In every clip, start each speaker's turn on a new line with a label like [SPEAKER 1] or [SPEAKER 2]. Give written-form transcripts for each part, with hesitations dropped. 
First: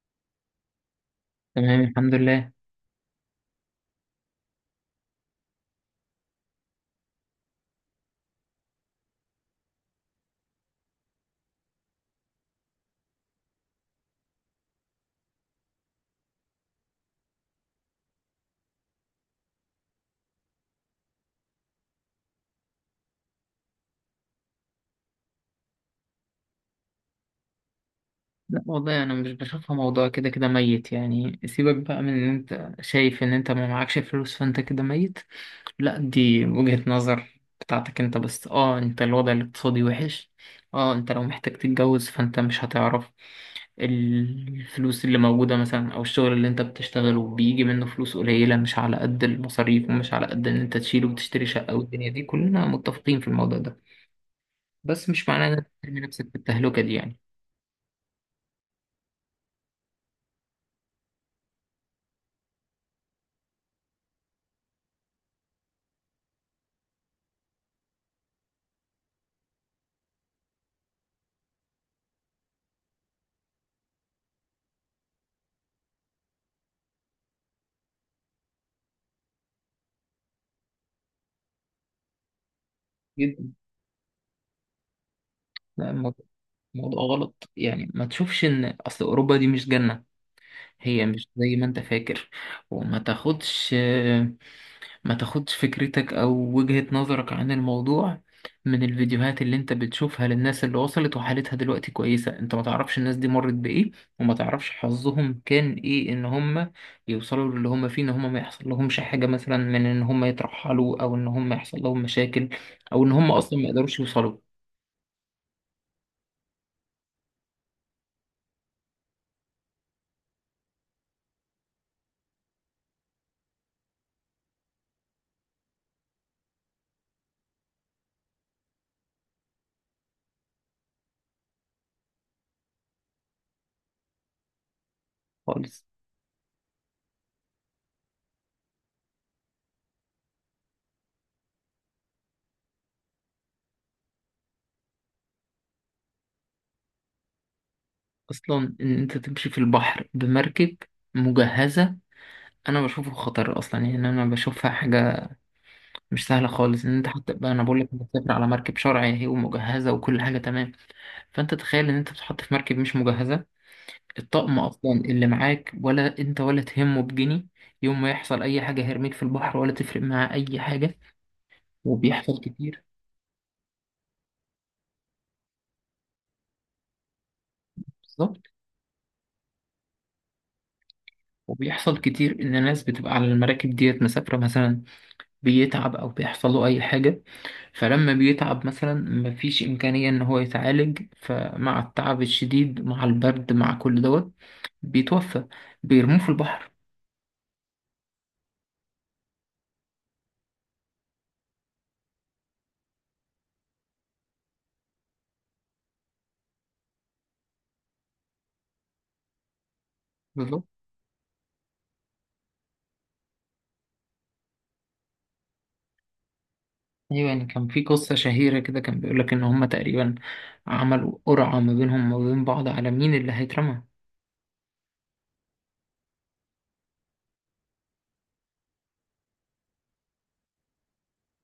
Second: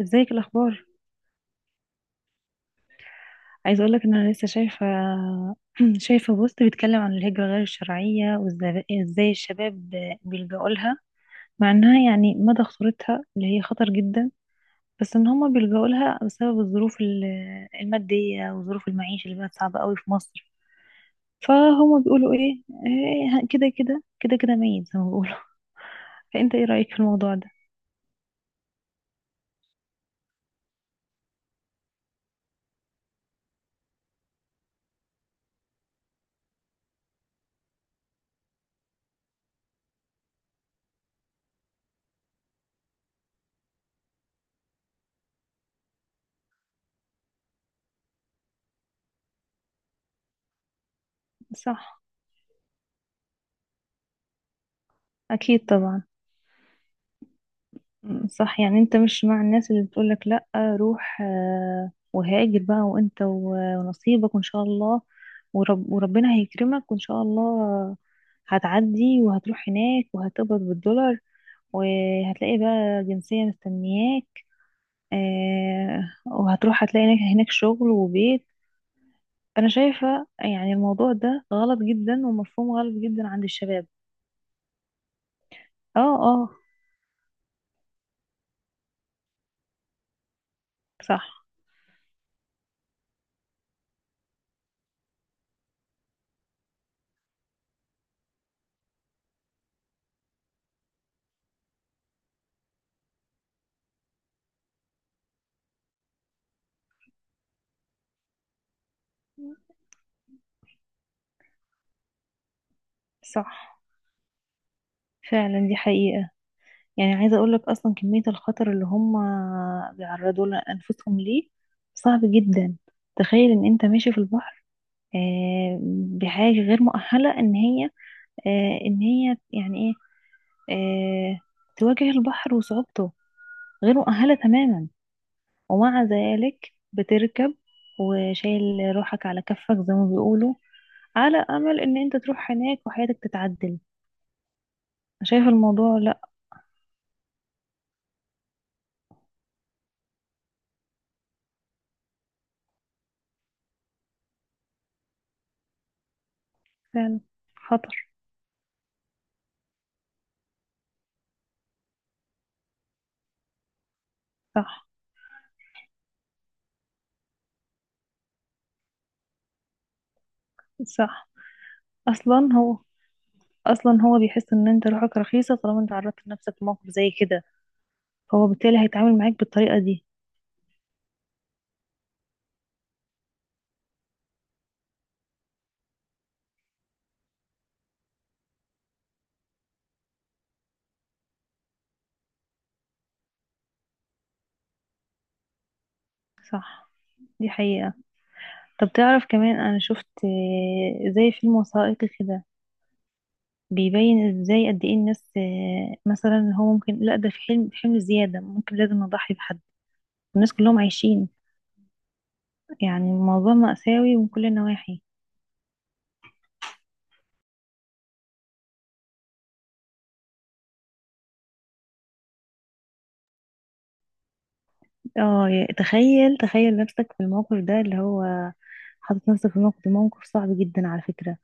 [SPEAKER 1] ازيك الاخبار؟
[SPEAKER 2] تمام، الحمد لله.
[SPEAKER 1] عايزه اقولك ان انا لسه شايفه شايفه بوست بيتكلم عن الهجره غير الشرعيه وازاي إزاي الشباب بيلجأوا لها، مع انها يعني مدى خطورتها اللي هي خطر جدا، بس ان هما بيلجأوا لها بسبب الظروف الماديه وظروف المعيشه اللي بقت صعبه قوي في مصر. فهما بيقولوا إيه، كده كده ميت زي ما بيقولوا. فانت ايه رايك في الموضوع ده؟
[SPEAKER 2] لا والله انا مش بشوفها موضوع كده كده ميت. يعني سيبك بقى من ان انت شايف ان انت ما معكش فلوس فانت كده ميت. لا، دي وجهة نظر بتاعتك انت. بس انت الوضع الاقتصادي وحش. اه انت لو محتاج تتجوز فانت مش هتعرف الفلوس اللي موجودة مثلا، او الشغل اللي انت بتشتغله بيجي منه فلوس قليلة مش على قد المصاريف، ومش على قد ان انت تشيله وتشتري شقة.
[SPEAKER 1] صح.
[SPEAKER 2] والدنيا دي كلنا متفقين في الموضوع ده. بس مش معناه ان
[SPEAKER 1] اكيد
[SPEAKER 2] انت ترمي
[SPEAKER 1] طبعا.
[SPEAKER 2] نفسك في التهلكة دي يعني.
[SPEAKER 1] صح، يعني انت مش مع الناس اللي بتقولك لأ روح، وهاجر بقى وانت ونصيبك وان شاء الله، وربنا هيكرمك وان شاء الله هتعدي وهتروح هناك وهتقبض بالدولار، وهتلاقي بقى جنسية مستنياك، آه، وهتروح هتلاقي هناك شغل وبيت. انا شايفة يعني الموضوع ده غلط جدا ومفهوم غلط جدا عند
[SPEAKER 2] جدا.
[SPEAKER 1] الشباب.
[SPEAKER 2] لا،
[SPEAKER 1] اه
[SPEAKER 2] الموضوع
[SPEAKER 1] اه.
[SPEAKER 2] موضوع غلط. يعني ما تشوفش ان اصل اوروبا دي مش جنة، هي مش
[SPEAKER 1] صح.
[SPEAKER 2] زي ما انت فاكر. وما تاخدش، ما تاخدش فكرتك او وجهة نظرك عن الموضوع من الفيديوهات اللي انت بتشوفها للناس اللي وصلت وحالتها دلوقتي كويسة. انت ما تعرفش الناس دي مرت بايه، وما تعرفش حظهم كان ايه ان هم يوصلوا للي هم فيه، ان هم ما يحصل لهمش حاجة مثلا من ان هم يترحلوا، او ان هم يحصل لهم مشاكل، او ان هم
[SPEAKER 1] صح
[SPEAKER 2] اصلا ما يقدروش يوصلوا.
[SPEAKER 1] فعلا، دي حقيقة. يعني عايزة اقول لك اصلا كمية الخطر اللي هم بيعرضوا لانفسهم ليه صعب جدا. تخيل ان انت ماشي في البحر، آه، بحاجة غير مؤهلة ان هي ان هي يعني ايه، آه، تواجه البحر وصعوبته، غير مؤهلة تماما،
[SPEAKER 2] خالص.
[SPEAKER 1] ومع ذلك بتركب وشايل روحك على كفك زي ما بيقولوا، على امل ان انت تروح هناك وحياتك تتعدل. شايف الموضوع؟ لا
[SPEAKER 2] اصلا ان انت تمشي في البحر بمركب مجهزه انا بشوفه خطر. اصلا يعني انا بشوفها حاجه مش سهله خالص، ان انت
[SPEAKER 1] فعلا
[SPEAKER 2] حتى بقى انا بقول لك انت
[SPEAKER 1] خطر.
[SPEAKER 2] بتسافر على مركب شرعي اهي ومجهزه وكل حاجه تمام. فانت تخيل ان انت بتتحط في مركب مش مجهزه، الطقم
[SPEAKER 1] صح.
[SPEAKER 2] اصلا اللي معاك ولا انت ولا تهمه بجنيه. يوم ما يحصل اي حاجه هيرميك في البحر ولا تفرق معاه اي حاجه.
[SPEAKER 1] صح.
[SPEAKER 2] وبيحصل
[SPEAKER 1] اصلا هو
[SPEAKER 2] كتير.
[SPEAKER 1] اصلا هو بيحس ان انت روحك رخيصة طالما انت عرضت نفسك لموقف زي كده،
[SPEAKER 2] بالظبط.
[SPEAKER 1] فهو بالتالي هيتعامل معاك بالطريقة دي.
[SPEAKER 2] وبيحصل كتير ان ناس بتبقى على المراكب ديت مسافره مثلا، بيتعب او بيحصل له اي حاجه. فلما بيتعب مثلا مفيش إمكانية إن هو يتعالج، فمع التعب الشديد مع البرد مع كل دوت بيتوفى، بيرموه في البحر.
[SPEAKER 1] صح، دي حقيقة. طب تعرف كمان انا شفت زي فيلم وثائقي كده بيبين ازاي قد ايه الناس، مثلا هو ممكن لا ده في حلم في حمل زيادة ممكن لازم نضحي بحد، الناس
[SPEAKER 2] بالظبط.
[SPEAKER 1] كلهم عايشين. يعني الموضوع مأساوي من كل النواحي.
[SPEAKER 2] أيوة، يعني كان في قصة شهيرة كده كان بيقولك إن هما تقريبا عملوا قرعة ما بينهم وما بين بعض على مين اللي هيترمى.
[SPEAKER 1] اه تخيل تخيل نفسك في الموقف ده، اللي هو حاطط نفسك في موقف ده، موقف صعب جدا على فكرة.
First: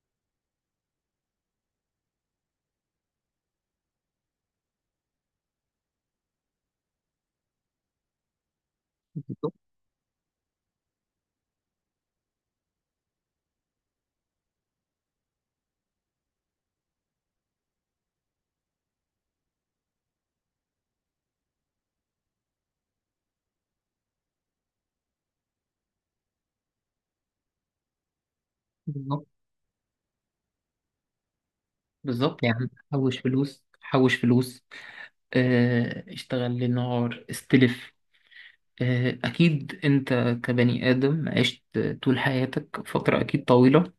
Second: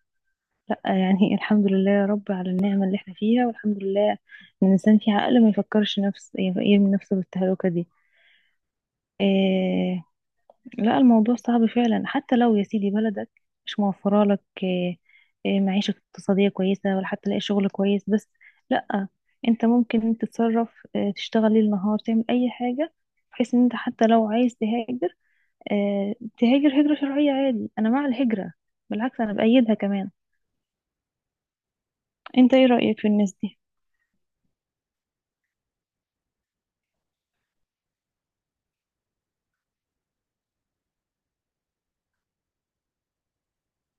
[SPEAKER 1] لا يعني الحمد لله يا رب على النعمة اللي احنا فيها، والحمد لله ان الانسان في عقل ما يفكرش نفس يرمي نفسه بالتهلكة دي.
[SPEAKER 2] بالظبط.
[SPEAKER 1] إيه؟ لا الموضوع صعب فعلا، حتى لو يا سيدي بلدك مش موفرة لك إيه، إيه معيشة اقتصادية كويسة ولا حتى تلاقي شغل كويس، بس لا انت ممكن تتصرف إيه، تشتغل ليل نهار، تعمل اي حاجة، بحيث ان انت حتى لو عايز تهاجر إيه تهاجر هجرة شرعية عادي. انا مع الهجرة، بالعكس
[SPEAKER 2] بالظبط.
[SPEAKER 1] انا بأيدها كمان.
[SPEAKER 2] بالظبط
[SPEAKER 1] انت ايه
[SPEAKER 2] يعني
[SPEAKER 1] رأيك في
[SPEAKER 2] حوش
[SPEAKER 1] الناس دي؟
[SPEAKER 2] فلوس، حوش فلوس. اشتغل للنهار، استلف. أكيد أنت كبني آدم عشت طول حياتك فترة أكيد طويلة،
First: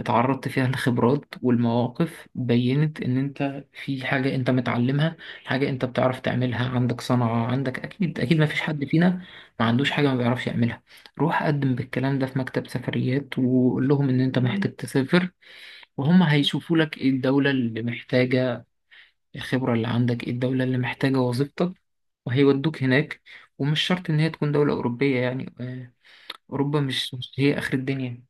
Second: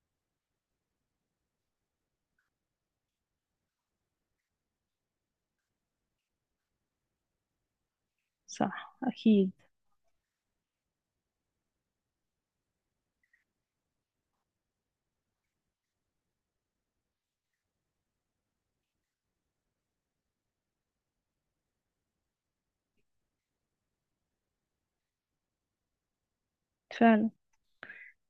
[SPEAKER 2] اتعرضت فيها لخبرات، والمواقف بينت ان انت في حاجة انت متعلمها، حاجة انت بتعرف تعملها، عندك صنعة. عندك اكيد اكيد ما فيش حد
[SPEAKER 1] صح
[SPEAKER 2] فينا
[SPEAKER 1] أكيد.
[SPEAKER 2] ما عندوش حاجة ما بيعرفش يعملها. روح قدم بالكلام ده في مكتب سفريات وقول لهم ان انت محتاج تسافر، وهم هيشوفوا لك ايه الدولة اللي محتاجة الخبرة اللي عندك، ايه الدولة اللي محتاجة وظيفتك، وهيودوك هناك. ومش شرط ان هي تكون دولة اوروبية يعني. اوروبا مش
[SPEAKER 1] فعلا
[SPEAKER 2] مش هي اخر الدنيا.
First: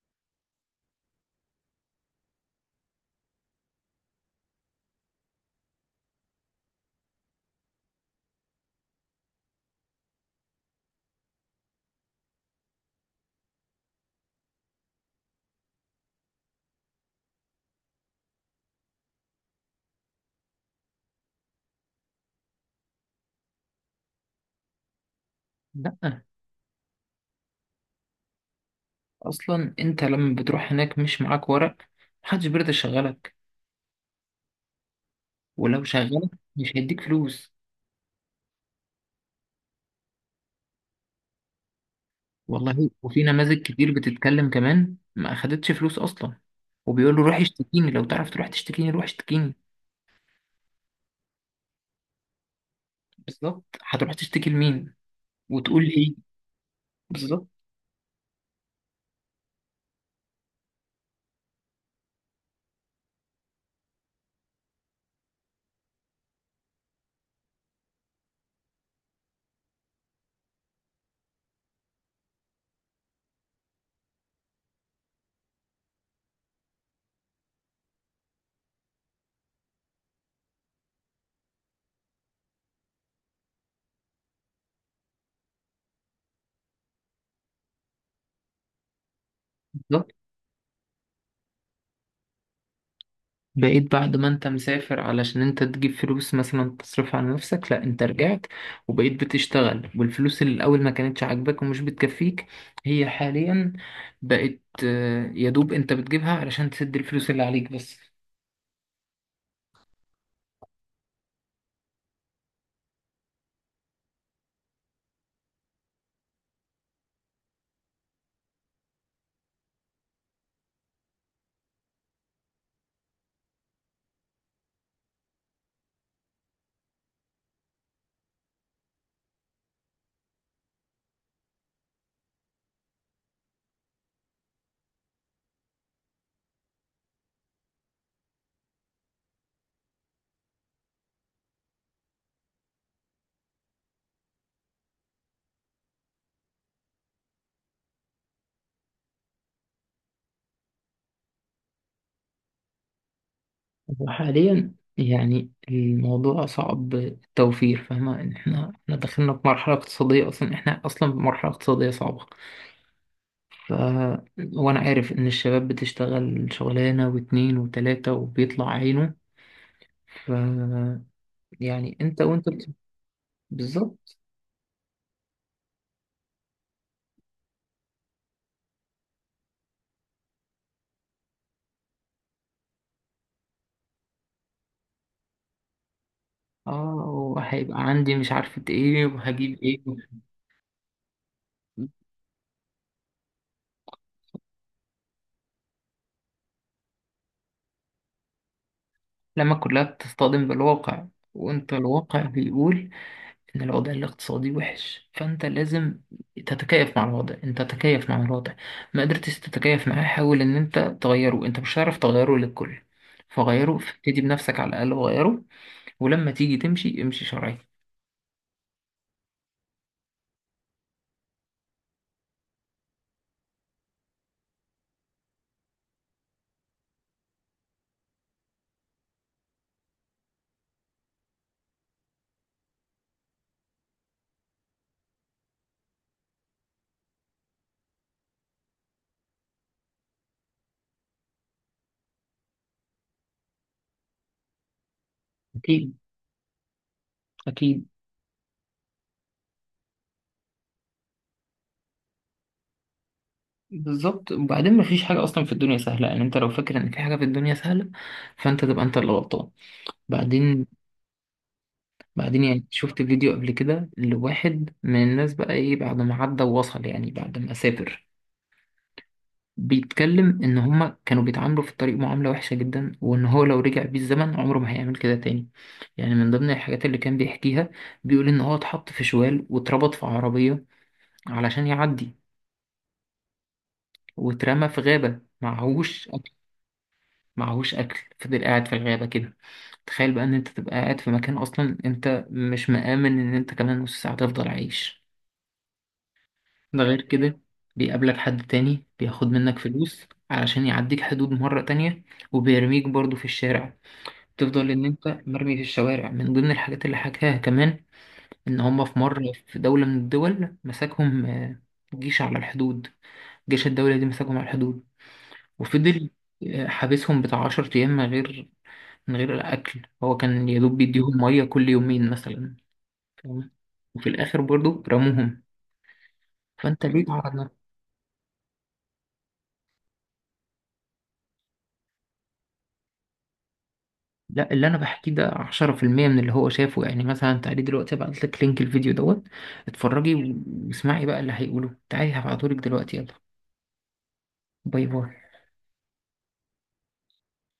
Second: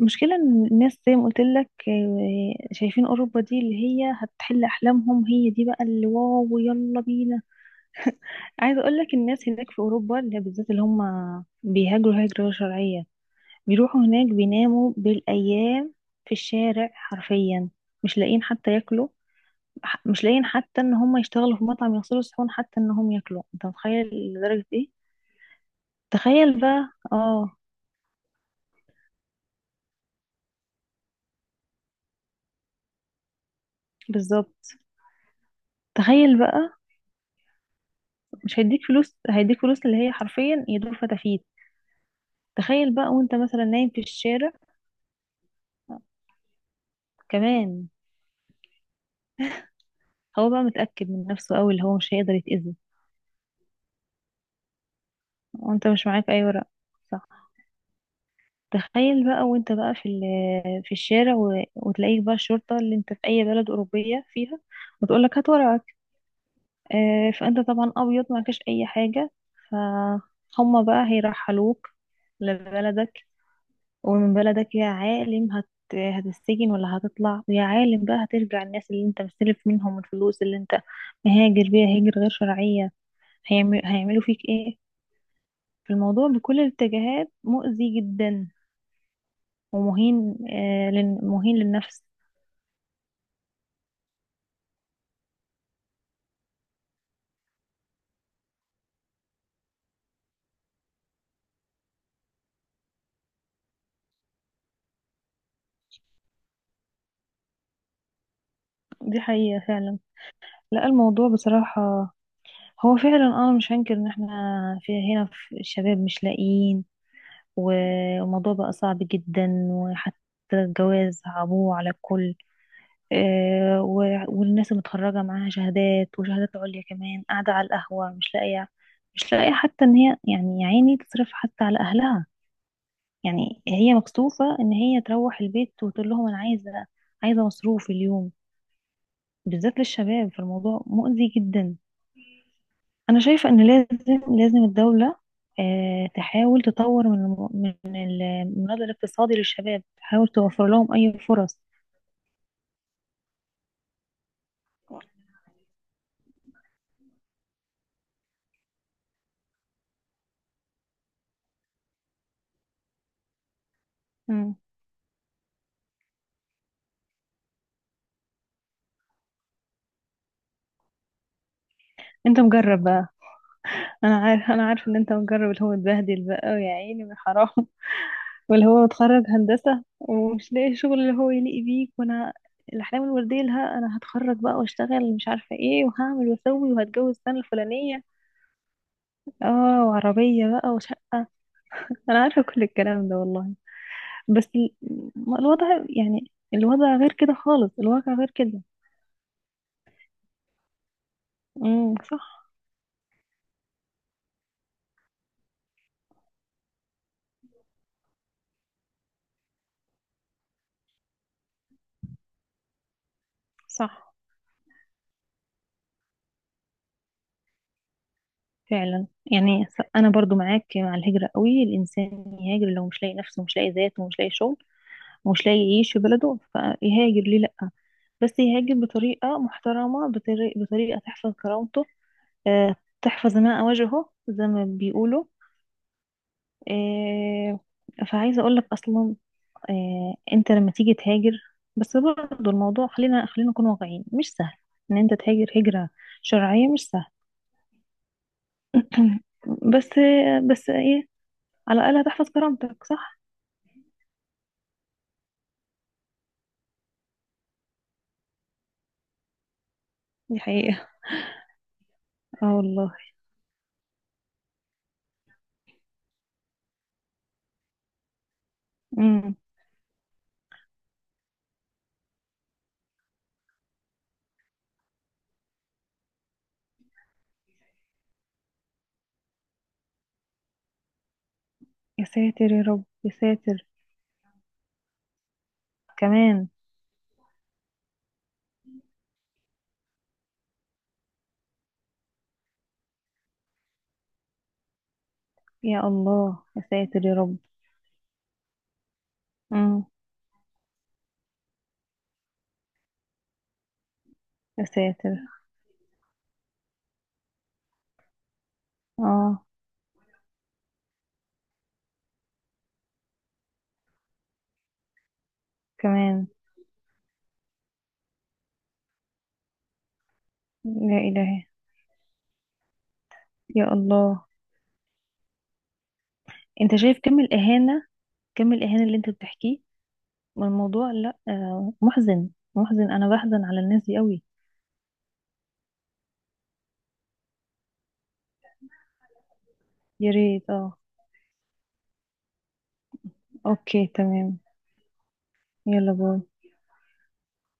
[SPEAKER 1] المشكلة إن الناس زي ما قلت لك، شايفين أوروبا دي اللي هي هتحل أحلامهم، هي دي بقى اللي واو يلا بينا. عايزة أقول لك الناس هناك في أوروبا اللي هي بالذات اللي هم بيهاجروا هجرة غير شرعية بيروحوا هناك بيناموا بالأيام في الشارع حرفيا، مش لاقيين حتى ياكلوا، مش لاقيين حتى إن هم يشتغلوا في مطعم يغسلوا الصحون حتى إن هم ياكلوا. أنت متخيل لدرجة إيه؟
[SPEAKER 2] لا،
[SPEAKER 1] تخيل بقى آه.
[SPEAKER 2] اصلا انت لما بتروح هناك مش معاك ورق، محدش بيرضى يشغلك.
[SPEAKER 1] بالظبط.
[SPEAKER 2] ولو شغلك
[SPEAKER 1] تخيل بقى.
[SPEAKER 2] مش هيديك فلوس.
[SPEAKER 1] مش هيديك فلوس، هيديك فلوس اللي هي حرفيا يدور فتافيت.
[SPEAKER 2] والله،
[SPEAKER 1] تخيل بقى
[SPEAKER 2] وفي
[SPEAKER 1] وانت
[SPEAKER 2] نماذج
[SPEAKER 1] مثلا
[SPEAKER 2] كتير
[SPEAKER 1] نايم في
[SPEAKER 2] بتتكلم
[SPEAKER 1] الشارع،
[SPEAKER 2] كمان ما اخدتش فلوس اصلا. وبيقول له روح
[SPEAKER 1] كمان
[SPEAKER 2] اشتكيني، لو تعرف تروح تشتكيني روح اشتكيني.
[SPEAKER 1] هو بقى متأكد من نفسه قوي اللي هو مش هيقدر يتأذي،
[SPEAKER 2] بالظبط، هتروح تشتكي لمين وتقول
[SPEAKER 1] وانت مش
[SPEAKER 2] ايه؟
[SPEAKER 1] معاك اي ورق.
[SPEAKER 2] بالظبط.
[SPEAKER 1] صح. تخيل بقى وانت بقى في الشارع وتلاقيك بقى الشرطة اللي انت في اي بلد أوروبية فيها وتقولك هات ورقك، آه فانت طبعا ابيض معكش اي حاجة، فهم بقى هيرحلوك لبلدك. ومن بلدك يا عالم هتسجن ولا هتطلع، ويا عالم بقى هترجع الناس اللي انت مستلف منهم الفلوس اللي انت مهاجر بيها هجرة غير شرعية هيعملوا فيك ايه. فالموضوع بكل الاتجاهات مؤذي جدا
[SPEAKER 2] بالظبط،
[SPEAKER 1] ومهين، آه لن... مهين للنفس.
[SPEAKER 2] بقيت بعد ما انت مسافر علشان انت تجيب فلوس مثلا تصرف على نفسك، لا انت رجعت وبقيت بتشتغل، والفلوس اللي الاول ما كانتش عاجباك ومش بتكفيك هي حاليا بقت يا دوب انت بتجيبها علشان تسد الفلوس اللي عليك بس.
[SPEAKER 1] دي حقيقة فعلا. لا الموضوع بصراحة هو فعلا انا مش هنكر ان احنا في هنا في الشباب مش لاقيين، والموضوع بقى صعب جدا، وحتى الجواز صعبوه على الكل. والناس متخرجة معاها شهادات وشهادات عليا كمان قاعدة على القهوة مش لاقية، حتى ان هي يعني يا عيني تصرف حتى على اهلها، يعني هي مكسوفة ان هي تروح البيت وتقول لهم انا عايزة، عايزة مصروف اليوم، بالذات للشباب. فالموضوع مؤذي جدا. انا شايفة ان لازم لازم الدولة تحاول تطور من من المناضل الاقتصادي للشباب، تحاول توفر لهم اي فرص.
[SPEAKER 2] وحاليا يعني الموضوع صعب التوفير. فاهمة ان احنا دخلنا في مرحلة اقتصادية، اصلا احنا اصلا في مرحلة اقتصادية صعبة. ف،
[SPEAKER 1] مم.
[SPEAKER 2] وانا عارف ان الشباب بتشتغل شغلانة واتنين وتلاتة وبيطلع عينه. ف، يعني انت
[SPEAKER 1] انت
[SPEAKER 2] وانت بت-.
[SPEAKER 1] مجرب. انا
[SPEAKER 2] بالظبط.
[SPEAKER 1] عارف انا عارف ان انت مجرب اللي هو اتبهدل بقى، ويا عيني من حرام. واللي هو اتخرج هندسة ومش لاقي شغل اللي هو يليق بيك. وانا الاحلام الوردية لها، انا هتخرج بقى واشتغل مش عارفة ايه وهعمل واسوي
[SPEAKER 2] اه،
[SPEAKER 1] وهتجوز السنة
[SPEAKER 2] وهيبقى
[SPEAKER 1] الفلانية.
[SPEAKER 2] عندي مش عارفة ايه وهجيب ايه.
[SPEAKER 1] اه وعربية بقى وشقة. انا عارفة كل الكلام ده والله. بس ما الوضع، يعني الوضع غير كده خالص، الواقع غير كده.
[SPEAKER 2] لما كلها بتصطدم بالواقع، وانت الواقع
[SPEAKER 1] صح.
[SPEAKER 2] بيقول ان الوضع الاقتصادي وحش. فانت لازم تتكيف مع الوضع، انت تتكيف مع الوضع. ما قدرتش تتكيف معاه حاول ان انت تغيره. انت مش هتعرف تغيره للكل، فغيره
[SPEAKER 1] صح
[SPEAKER 2] ابتدي بنفسك على الاقل وغيره. ولما تيجي تمشي، امشي شرعي.
[SPEAKER 1] فعلا. يعني انا برضو معاك مع الهجرة قوي. الانسان يهاجر لو مش لاقي نفسه مش لاقي ذاته ومش لاقي شغل مش لاقي يعيش في بلده فيهاجر، ليه لأ؟ بس يهاجر بطريقة محترمة، بطريقة تحفظ كرامته، آه، تحفظ ماء وجهه زي ما بيقولوا. آه، فعايزة أقولك أصلا أنت لما تيجي تهاجر، بس برضه الموضوع خلينا خلينا نكون واقعيين، مش سهل إن أنت تهاجر هجرة
[SPEAKER 2] اكيد.
[SPEAKER 1] شرعية، مش سهل.
[SPEAKER 2] اكيد.
[SPEAKER 1] بس بس إيه، على الأقل هتحفظ كرامتك، صح؟
[SPEAKER 2] بالظبط. وبعدين مفيش حاجة أصلا في الدنيا سهلة. يعني أنت لو فاكر إن في حاجة في الدنيا سهلة فأنت تبقى أنت اللي غلطان.
[SPEAKER 1] دي
[SPEAKER 2] بعدين،
[SPEAKER 1] حقيقة.
[SPEAKER 2] بعدين
[SPEAKER 1] اه
[SPEAKER 2] يعني
[SPEAKER 1] والله.
[SPEAKER 2] شفت فيديو قبل كده لواحد من الناس بقى إيه بعد ما عدى ووصل، يعني بعد ما سافر،
[SPEAKER 1] امم.
[SPEAKER 2] بيتكلم إن هما كانوا بيتعاملوا في الطريق معاملة وحشة جدا، وإن هو لو رجع بيه الزمن عمره ما هيعمل كده تاني. يعني من ضمن الحاجات اللي كان بيحكيها، بيقول إن هو اتحط في شوال واتربط في عربية علشان
[SPEAKER 1] يا
[SPEAKER 2] يعدي،
[SPEAKER 1] ساتر يا رب يا ساتر.
[SPEAKER 2] واترمى في غابة معهوش،
[SPEAKER 1] كمان.
[SPEAKER 2] معهوش اكل، فضل قاعد في الغابه كده. تخيل بقى ان انت تبقى قاعد في مكان اصلا انت مش مآمن ان انت كمان نص ساعه تفضل عايش.
[SPEAKER 1] يا الله يا
[SPEAKER 2] ده غير
[SPEAKER 1] ساتر يا رب.
[SPEAKER 2] كده بيقابلك حد تاني بياخد منك
[SPEAKER 1] امم.
[SPEAKER 2] فلوس علشان يعديك حدود مرة تانية، وبيرميك برضو في الشارع.
[SPEAKER 1] يا
[SPEAKER 2] تفضل ان انت
[SPEAKER 1] ساتر.
[SPEAKER 2] مرمي في الشوارع. من ضمن الحاجات اللي حكاها كمان ان هما في مرة
[SPEAKER 1] اه.
[SPEAKER 2] في دولة من الدول مساكهم جيش على الحدود. جيش الدولة دي مساكهم على الحدود، وفضل
[SPEAKER 1] كمان.
[SPEAKER 2] حابسهم بتاع 10 أيام من غير، من غير الأكل. هو كان يا دوب
[SPEAKER 1] يا
[SPEAKER 2] بيديهم
[SPEAKER 1] إلهي.
[SPEAKER 2] مية كل يومين مثلا. فاهم؟
[SPEAKER 1] يا
[SPEAKER 2] وفي
[SPEAKER 1] الله.
[SPEAKER 2] الآخر برضو رموهم.
[SPEAKER 1] انت
[SPEAKER 2] فأنت
[SPEAKER 1] شايف
[SPEAKER 2] ليه
[SPEAKER 1] كم
[SPEAKER 2] تعرض نفسك؟
[SPEAKER 1] الإهانة، اللي انت بتحكيه، والموضوع لا آه محزن، محزن انا بحزن على الناس دي قوي.
[SPEAKER 2] لا، اللي أنا بحكيه ده 10% من اللي هو شافه. يعني مثلا تعالي دلوقتي أبعت لك لينك الفيديو دوت،
[SPEAKER 1] يا
[SPEAKER 2] اتفرجي
[SPEAKER 1] ريت اه.
[SPEAKER 2] واسمعي بقى اللي هيقوله. تعالي هبعتهولك دلوقتي، يلا.
[SPEAKER 1] اوكي تمام.
[SPEAKER 2] باي باي.
[SPEAKER 1] يلا باي.